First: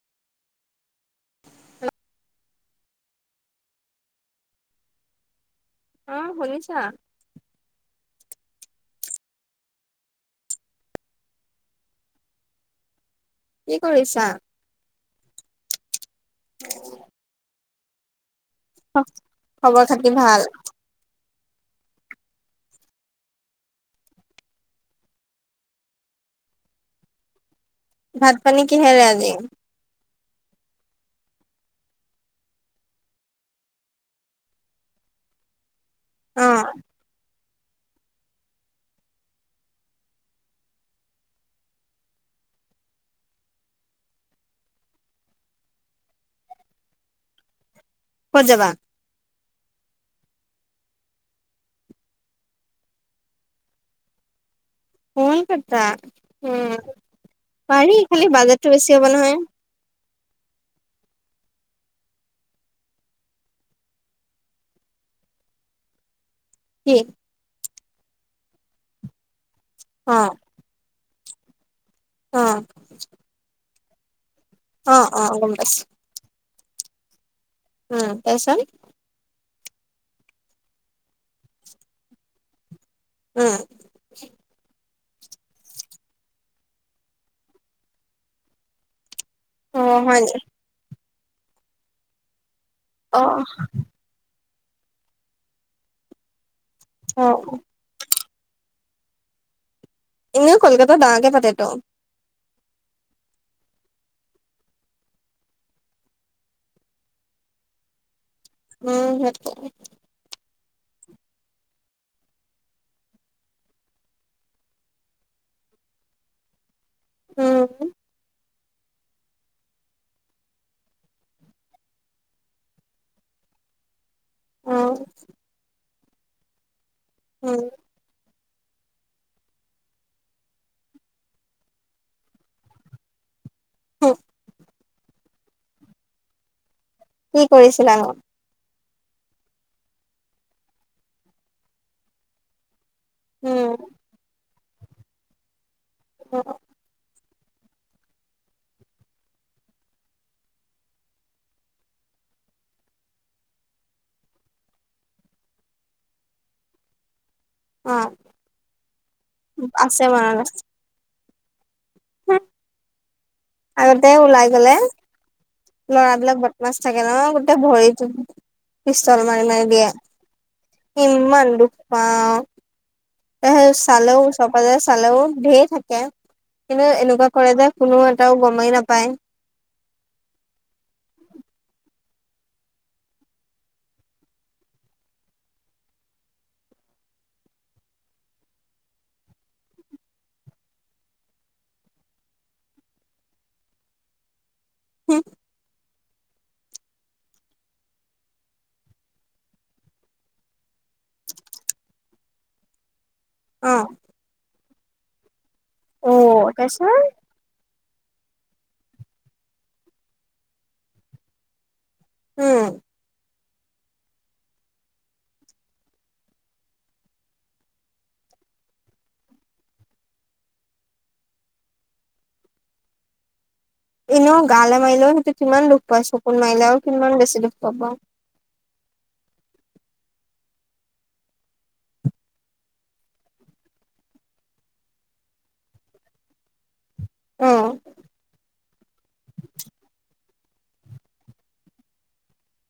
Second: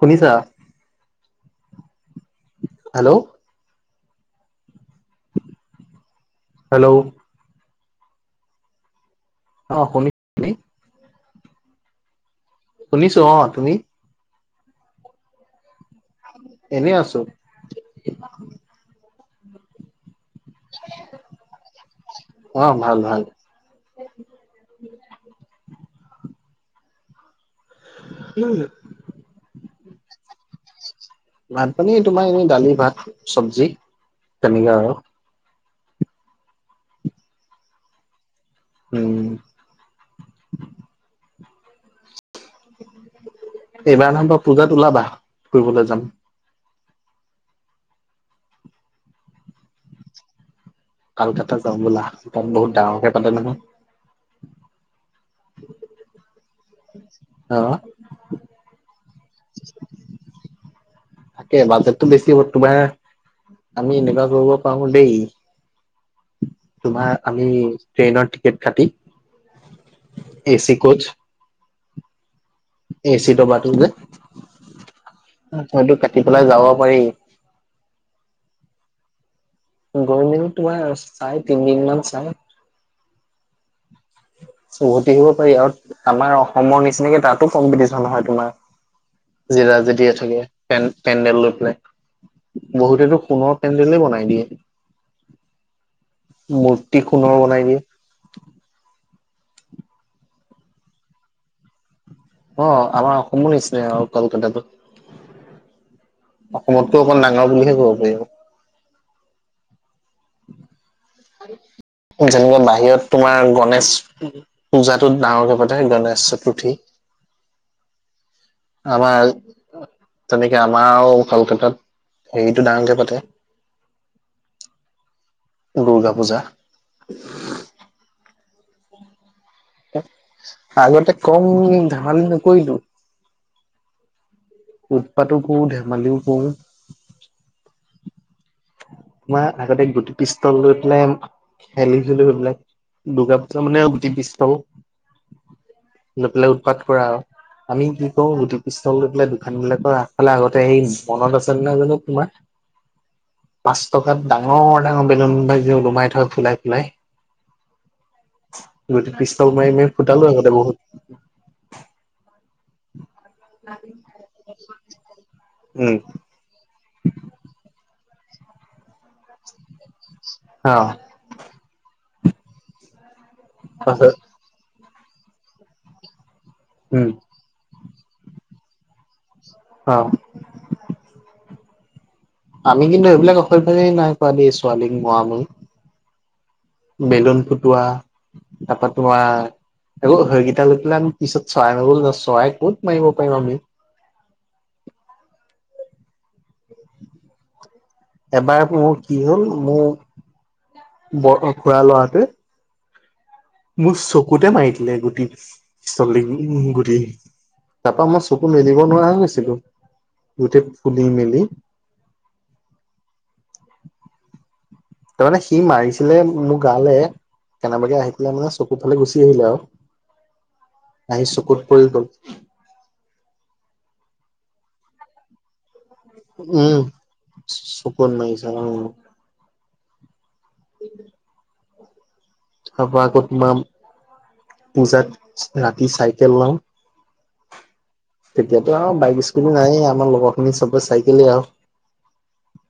শুনিছা। হেল্ল'। অ, শুনিছো। হেল্ল'। অ শুনি শুনি শুনিছো অ'। তুমি? কি কৰিছা। এনেই আছো। খবৰ খাতি ভাল। অ, ভাল ভাল। ভাত, পানী কিহেৰে আজি। ভাত - পানী তোমাৰ এনেই দালি, ভাত, চবজি তেনেকে আৰু। অ'। উম। এইবাৰ নহয় বা পূজাত ওলাবা ফুৰিবলৈ যাম। ক'ত যাবা? কালকাতা যাও বোলা তাত বহুত ডাঙৰকে পালে নহয়? কলকাতা উম, অ পাৰি খালি বাজেটটো বেছি হ'ব নহয়। [inaudible] তাকে বাজেটটো বেছি হ'ব তোমাৰ আমি এনেকুৱা কৰিব পাৰো দেই কি তোমাৰ আমি ট্ৰেইনৰ টিকেট কাটি অ'। এ চি কচ অ। এ চি দবাটো যে, অ অ গম পাইছো সেইটো কাটি পেলাই যাব পাৰি। উম, তাৰপাছত। গৈ দিনত তোমাৰ চাই তিনদিনমান চাই উম। উভতি আহিব পাৰি আৰু আমাৰ অসমৰ নিচিনাকে তাতো কম্পিটিশ্যন হয় তোমাৰ। জিৰা অ যেতিয়ে হয় নি থাকে পেন পেনডেল লৈ পেলাই। অ বহুতেতো সোণৰ পেন্দেলে বনাই দিয়ে। মূৰ্তি অ সোণৰ বনাই দিয়ে। এনেও কলকাতাত ডাঙৰকে পাতেটো। অঁ আমাৰ অসমৰ নিচিনাই আৰু কলকাতাটো। অসমতকৈ অকমান ডাঙৰ বুলিহে ক'ব পাৰি আৰু। উম সে [inaudible] যেনেকে বাহিৰত তোমাৰ গণেশ পূজাটোত ডাঙৰকে পাতে গণেশ চতুৰ্থী। উম। আমাৰ তেনেকে আমাৰ কলকাতাত হেৰিটো ডাঙৰকে পাতে। উম। দুৰ্গা পূজা। উম। আগতে কম ধেমালি নকৰিলো। হু উৎপাতো কৰো, ধেমালিও কৰো। কি কৰিছিলা নু? তোমাৰ আগতে গুটি পিষ্টল লৈ পেলাই খেলিছিলো পেলাই। দুৰ্গা পূজা উম মানে গুটি পিছল লৈ অ পেলাই উৎপাত কৰা আৰু। আমি কি কৰো গুটি পিষ্টল লৈ পেলাই দোকানবিলাকৰ আগফালে আগতে সেই মনত আছে নে নাই জানো তোমাৰ? পাঁচ টকাত ডাঙৰ ডাঙৰ বেলুন ভাই ওলোমাই থয় ফুলাই ফুলাই। গুটি পিষ্টল মাৰি মাৰি আছে ফুটালো মনত আগতে বহুত। আগতে ওলাই গলে উম লৰাবিলাক বদমাছ থাকে নহ গোটেই ভৰিত পিষ্টল মাৰি মাৰি দিয়ে। অ। ইমান দুখ পাও। এহে পাছত চালেও চপজে চালেও ঢেৰ থাকে কিন্তু উম এনেকুৱা কৰে যে কোনো এটাও গমেই নাপায়। অ। আমি কিন্তু এইবিলাক অশ ভাৱেই নাই কোৱা দেই ছোৱালীক মৰা মৰি। বেলুন ফুটোৱা তাৰপৰা তোমাৰ আকৌ সেইকেইটা লৈ পেলাই আমি পিছত চৰাই মাৰল ন চৰাই কত মাৰিব পাৰিম আমি। উম। এবাৰ মোৰ কি হ'ল মোৰ ব খুৰা লৰাটোৱে অ মোৰ চকুতে মাৰি দিলে গুটি অ চলী তাৰপিছত গুটি। তাৰপা মই চকু মেলিব নোৱাৰা হৈছিলো, গোটেই ফুলি মেলি। উম। তাৰমানে সি মাৰিছিলে মোৰ গালে। কেনেবাকে আহি পেলাই মানে চকু ফালে গুচি আহিলে আৰু। আহি চকুত পৰি গ'ল। এনেও গালে মাৰিলেও সেইটো কিমান দুখ পায় চকুত মাৰিলেও কিমান বেছি দুখ পাব? চকু মাৰিছে অ। উম। তাৰ পৰা আকৌ তোমাৰ পূজাত ৰাতি চাইকেল লও। তেতিয়াতো আৰু বাইক স্কুল নাই আমাৰ লগত আপুমি চবে চাইকেলে আও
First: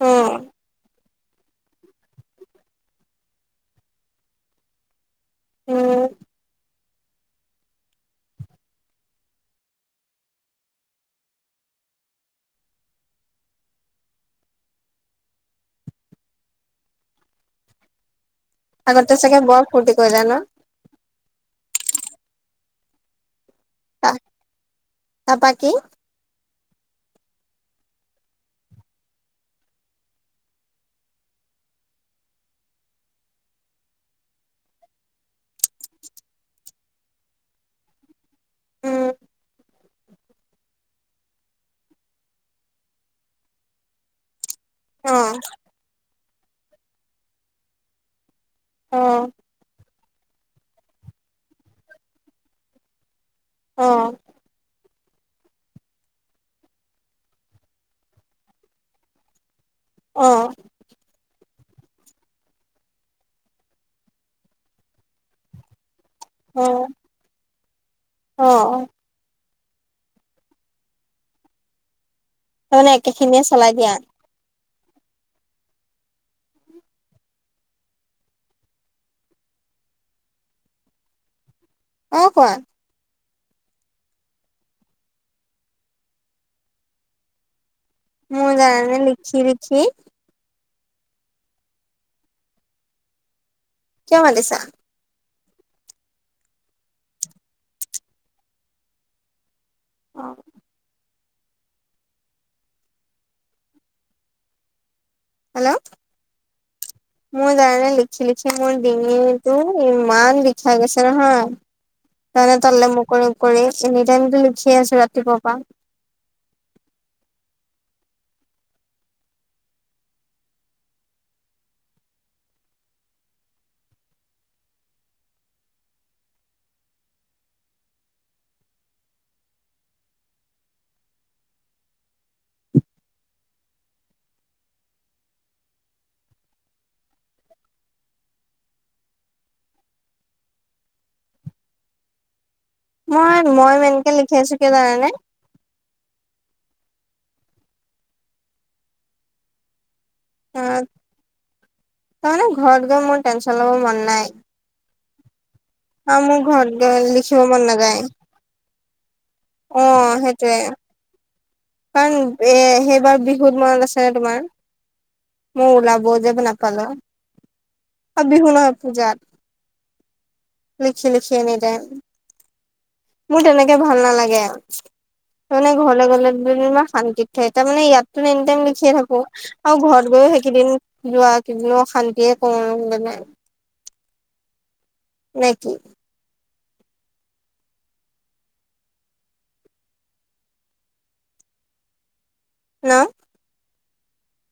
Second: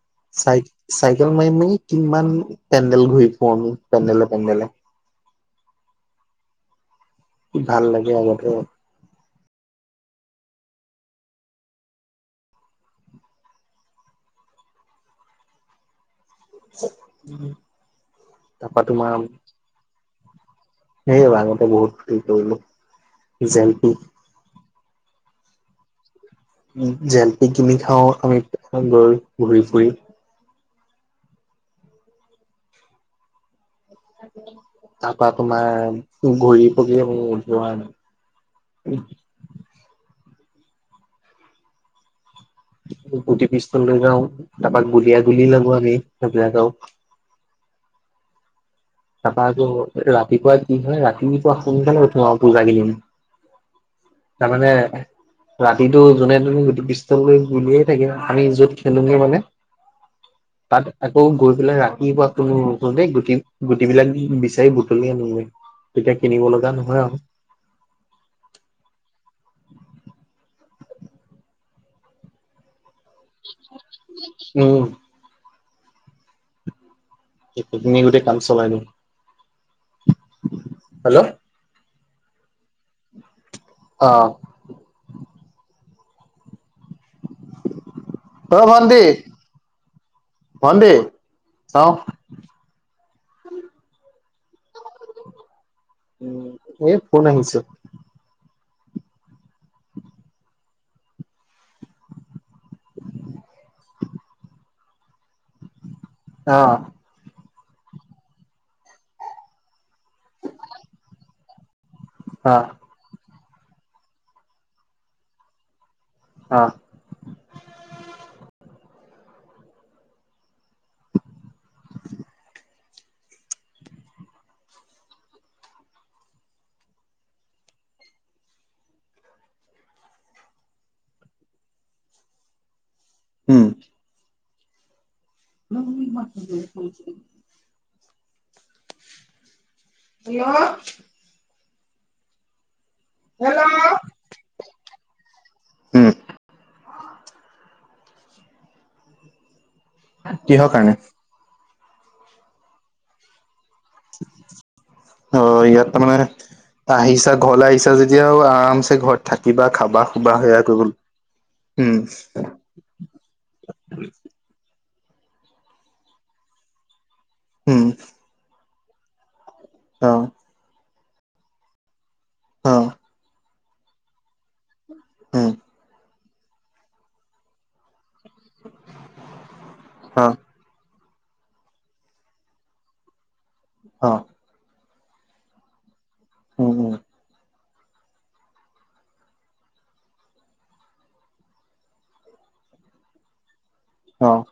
অ চাই চাইকেল মাৰি মেলি কিমান পেণ্ডেল ঘূৰি ফুৰো আমি পেণ্ডেলে পেণ্ডেলে। উম। ভাল লাগে আগতে। উম। আগতে চাগে বৰ ফুৰ্তি কৰিলা ন? সেয়ে আগতে বহুত ফুৰ্তী কৰিলো, জেলপি তাৰ পা কি? জেলপি কিনি খাও, আমি গৈ ঘূৰি ফুৰি। তাপা তোমাৰ ঘূৰি পকিয়ে মোৰ উঠি ওহা নাই। উম গুটি পিষ্টল লৈ যাও, তাৰপা অ গুলিয়া গুলি লাগো আমি, সেইবিলাক আও। অ তাৰপা আকৌ ৰাতিপুৱা কি হয়, ৰাতিপুৱা সোনকালে উঠো আৰু পূজা কিন। অ তাৰমানে ৰাতিটো যোনে তোনে গুটি পিষ্টল লৈ গুলিয়াই থাকে, আমি য'ত খেলোগে মানে। অ'। তাত আকৌ গৈ পেলাই ৰাতিপুৱা তোল [unintelligible] দেই গুটি গুটিবিলাক বিচাৰি বুটলি আনোগে, তেতিয়া কিনিব অ লগা নহয় আৰু। অ'। তাৰমানে একেখিনিয়ে চলাই দিয়া? উম। লিখি [unintelligible] কিনি গোটেই কাম চলাই দিও, হেল্ল'! অ কোৱা? অ। মোৰ জানানে, লিখি-লিখি ভন্টি, চাও। কিয় মাতিছা? এয়েই ফোন আহিছে। অ'। হেল্ল'! অ। মোৰ জানে লিখি-লিখি মোৰ ডিঙিটো, ইমান লিখা গৈছে নহয়। অ [unintelligible] তলে মোৰ কৰি মোহ কৰি, এনি টাইমো লিখিয়ে আছো ৰাতিপুৱা পৰা। অ। উম। ম [inaudible] [unintelligible] মই, মই হেল্ল' এনেকে লিখি আছো, কিয় জানানে? উম। কিহৰ কাৰণে? তাৰানে ঘৰত গয় মোৰ টেনচন ল'ব মন নাই। অহ ইয়াত তাৰ আৰু মানে, মোৰ ঘৰত গৈ আহিছা লিখিব মন ঘৰলৈ আহিছা নাযায় যেতিয়া আৰু আৰামছে ঘৰত থাকিবা অ খাবা খুবা সেইটোয়ে সেয়া কৰিব [unintelligible] উম কাৰণ এ সেইবাৰ বিহুত মনত আছে [unintelligible] তোমাৰ, মই ওলাব যে নাপালো। উম অ বিহু নহয়, পূজাত। অহ। লিখি লিখি এনিতাইয়ম। অহ। মোৰ তেনেকে ভাল নালাগে, উম তাৰমানে ঘৰলৈ গলে ইমান শান্তিত থাকে, তাৰমানে ইয়াত এনি টাইম লিখিয়ে থাকো, আৰু ঘৰত অ গৈয়ও সেইকেইদিন যোৱা [unintelligible] কি শান্তিয়ে কওঁ [unintelligible] ব নাই। অহ। নে কি! উম-উম। [unintelligible] অহ।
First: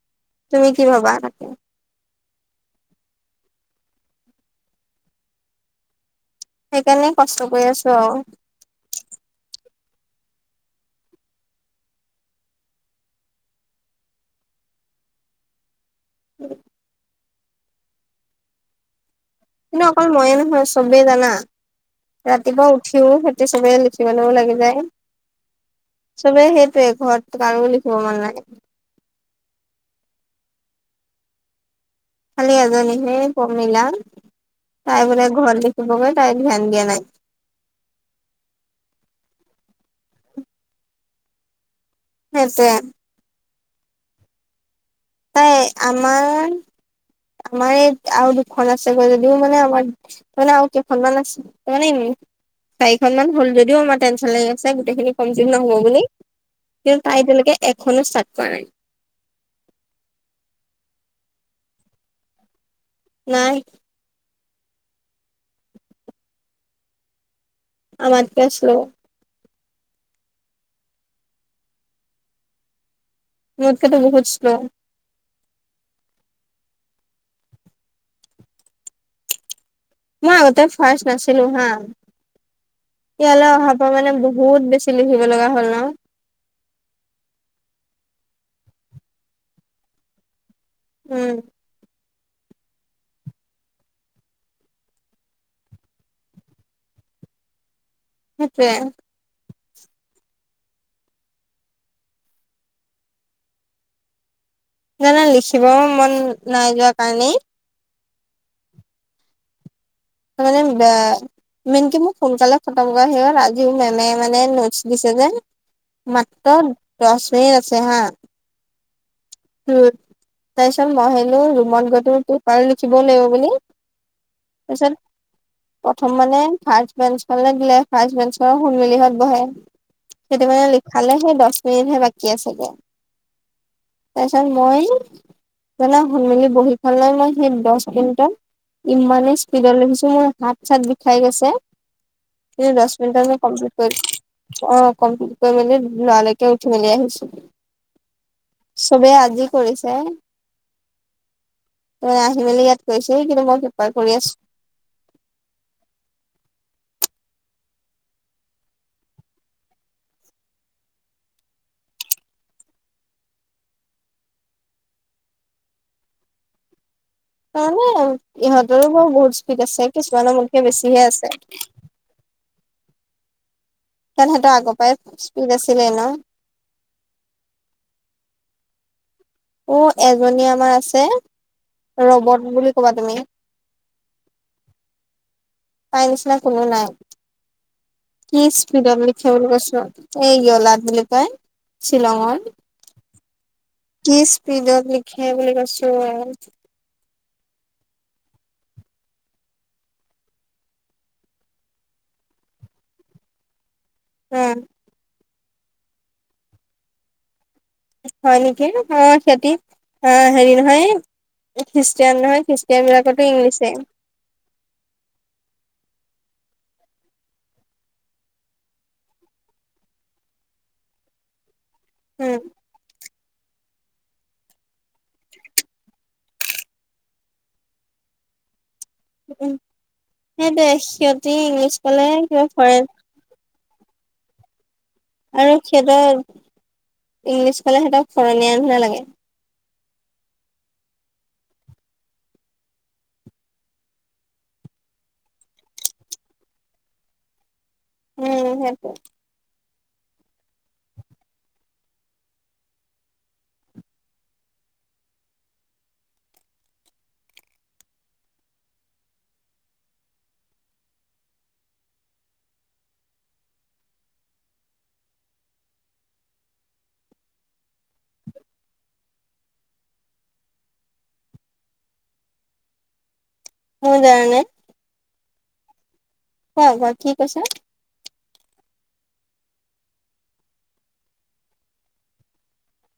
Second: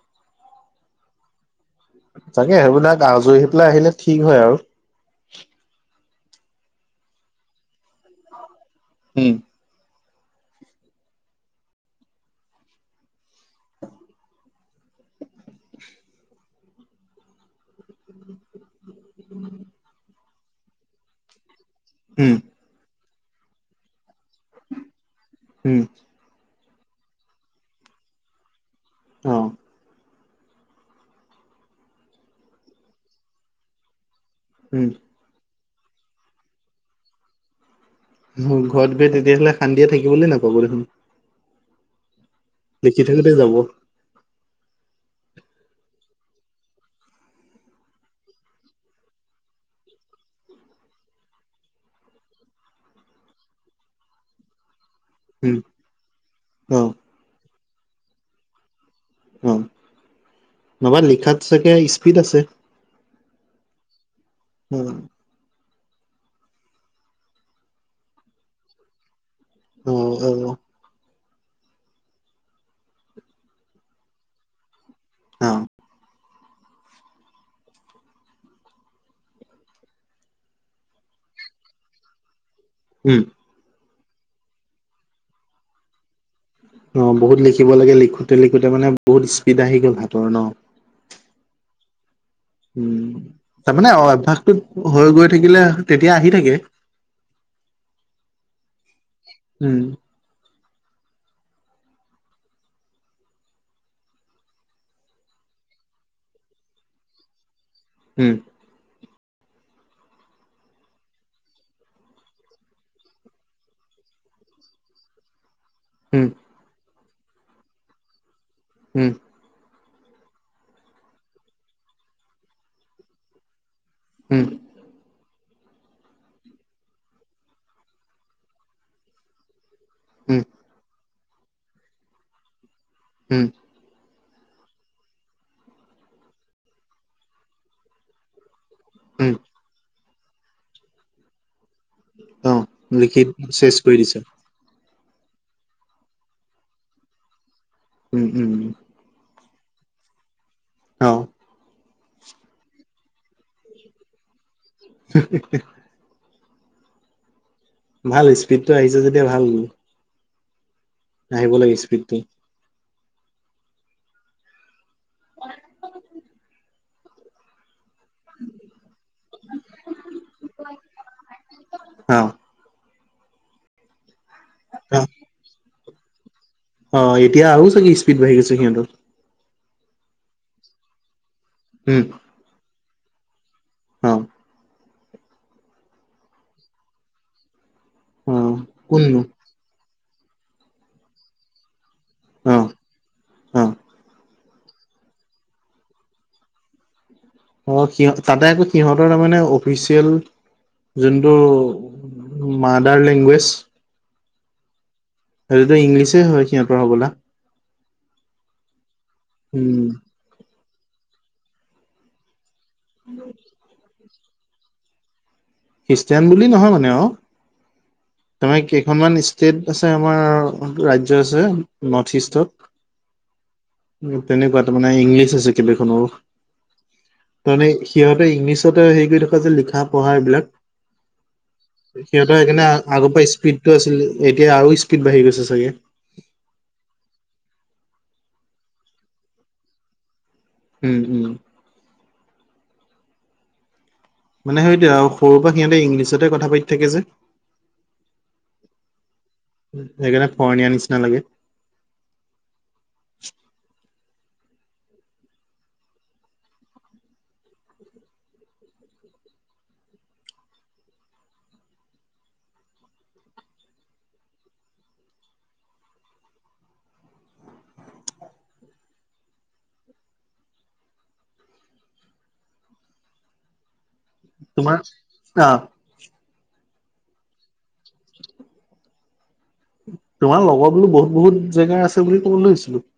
তুমি কি ভাবা। তাকে তাকে সেইবিলাক আজৰিই পেলাই আহিলে ঠিক হয় আৰু। সেইকাৰণে কষ্ট কৰি আছো আৰু। উম। [inaudible] উম। কিন্তু অকল ময়ে নহয় চবেই জানা উম ৰাতিপুৱা উঠিও সি। চবেই লিখিবলৈও লাগি যায়। উম। চবে সেইটয়ে ঘৰত কাৰো লিখিব মন নাই। অ' খালী এজনীহে প্ৰমীলা, উম তাই বোলে ঘৰত দেখিবগৈ তাই ধ্যান দিয়া নাই। ঘৰত গৈ তেতিয়াহ'লে শান্তিয়ে থাকিবলৈ নাপাব দেখোন। [inaudible] কেতিয়ালেকে যাব। নাই আমাৰ -আমাৰ এই আৰু দুখন আছেগৈ যদিও মানে আমাৰ। তাৰমানে আৰু কেইখন মান আছে [unintelligible] চাৰিখন মান হ'ল যদি আমাৰ টেনশন লাগিছে গোটেইখিনি কমপ্লিট উম নহ'ব বুলি অ কিন্তু তাই তেওঁলোকে এখনো ষ্টাৰ্ট কৰা নাই। অ, নহবা লিখাত চাগে স্পীড আছে। নাই। উম। আমাত কে শ্ল। উম হয় ও। মোতকেতো বহুত শ্ল'ও। অ' মই আগতে ফাৰ্ষ্ট নাছিলো হা উম ইয়ালে অহা পা। মই মানে বহুত বেছি লিখিব লগা হ'ল ন। অ' বহুত লিখিব লাগে লিখোতে লিখোতে মানে বহুত স্পীড আহি গ'ল ভাতৰ ন'। উম। উম তাৰ মানে, অভ্যাসটোত হৈ গৈ থাকিলে তেতিয়া আহি থাকে। সেইটোৱে। উম। জানা লিখিবও মন নাই যোৱা কাৰণেই হুম। মানে বে মেনকে মোক সোনকালে খতম সি হ'ল আজিও মেমে মানে নোটচ দিছে যে। উম মাত্ৰদচ মিনিট আছে হা উম। উম, তাৰপিছত মই হেনো ৰুমত গৈতো তোৰ দুবাৰ লিখিবও লাগিব বুলি। উম তাৰপিছত প্ৰথম মানে ফাৰ্ষ্ট বেঞ্চখনলে দিলে ফাৰ্ষ্ট বেঞ্চখনৰ সোণমেলিহঁত বহে। উম সেইটো মানে লিখালে সেই দছ মিনিটহে বাকী আছেগে। উম। তাৰপিছত মই জানা সোণমেলি বহীখনলৈ মই সেই দছ মিনিটত উম ইমানেই স্পীডলৈ লিখিছো মোৰ হাত - চাত বিষাই গৈছে। অ ই দছ মিনিট লিখি আগে চেচ কমপ্লিট কৰি দিছা অ' কমপ্লিত কৰি মেলি লৰা লৰিকে উঠি মেলি আহিছো। উম- উম -উম। চবেই আজি কৰিছে। অ। ত আহি মেলি ইয়াত কৈছে কিন্তু মই পেপাৰ কৰি আছো। [unintelligible] ভাল স্পীডটো আহিছে যেতিয়া ভাল। আহিব লাগে স্পিডটো। [unintelligible] এনে ইহঁতৰো বিও বহুত স্পীড আছে কিছুমানৰ মোতকে বেছিহে আছে। অ। কাৰণ সিঁহতৰ আগৰ অ পৰাই স্পীড আছিলে ন। অ এতিয়া আৰু চাগে কি স্পীড বাঢ়ি গৈছে সিহঁতৰ। অ এজনী আমাৰ আছে ৰবট বুলি ক'বা তুমি। অহ। তাইৰ নিচিনা কোনো নাই, অ কি স্পিডত কোননো লিখে বুলি কৈছোঁ। এই ইয়লাত বুলি কয় শ্বিলঙত। অ অ কি স্পিডত লিখে বুলি কৈছো। অ সিহঁ তাতে আকৌ সিহঁতৰ তাৰমানে অফিচিয়েল যোনটো মাডাৰ লেংগুৱেজ। উম। সেইটোতো ইংলিচে হয় সিহঁতৰ হ'বলা। হয় নেকি? অ সিহতি উম অ হেৰি নহয় খ্ৰীষ্টিয়ান নহয় খ্ৰীষ ষ্টানবিলাক কতো ইংলিছে। খ্ৰীষ্টিয়ান বুলি নহয় মানে অও তাৰমানে কেইখনমান ষ্টেট আছে আমাৰ ৰাজ্য আছে নৰ্থ উম ইষ্টত। তেনেকুৱা তাৰ মানে ইংলিছ আছে কেইবাখনৰো তাৰমানে সিহঁতে ইংলিছতে হেৰি কৰি থকা যে লিখা - পঢ়া এইবিলাক। দে সিহঁতি ইংলিছ কলে সিহঁতৰ কিবা সেইকাৰণে ফৰেন আ আগৰ পৰা স্পীডটো আছিল এতিয়া আৰু ইচ আৰু সিহঁতৰ ইংলিছ ক'লে সিহঁতক ফৰণীয়না নিচিনা লাগে। উম, উম। মানে সেইটো আও সৰুৰ পৰা সিহঁতে ইংলিছতে কথা পাতি থাকে যে। উম সেইটোৱে। সেইকাৰণে ফৰণীয়াৰ নিচিনা লাগে। মোৰ জানে। তোমাৰ অ। কোৱা কোৱা কি কৈছে। তোমাৰ লগত বোলো বহুত বহুত জেগাৰ আছে বুলি ক'ব লৈছিলো।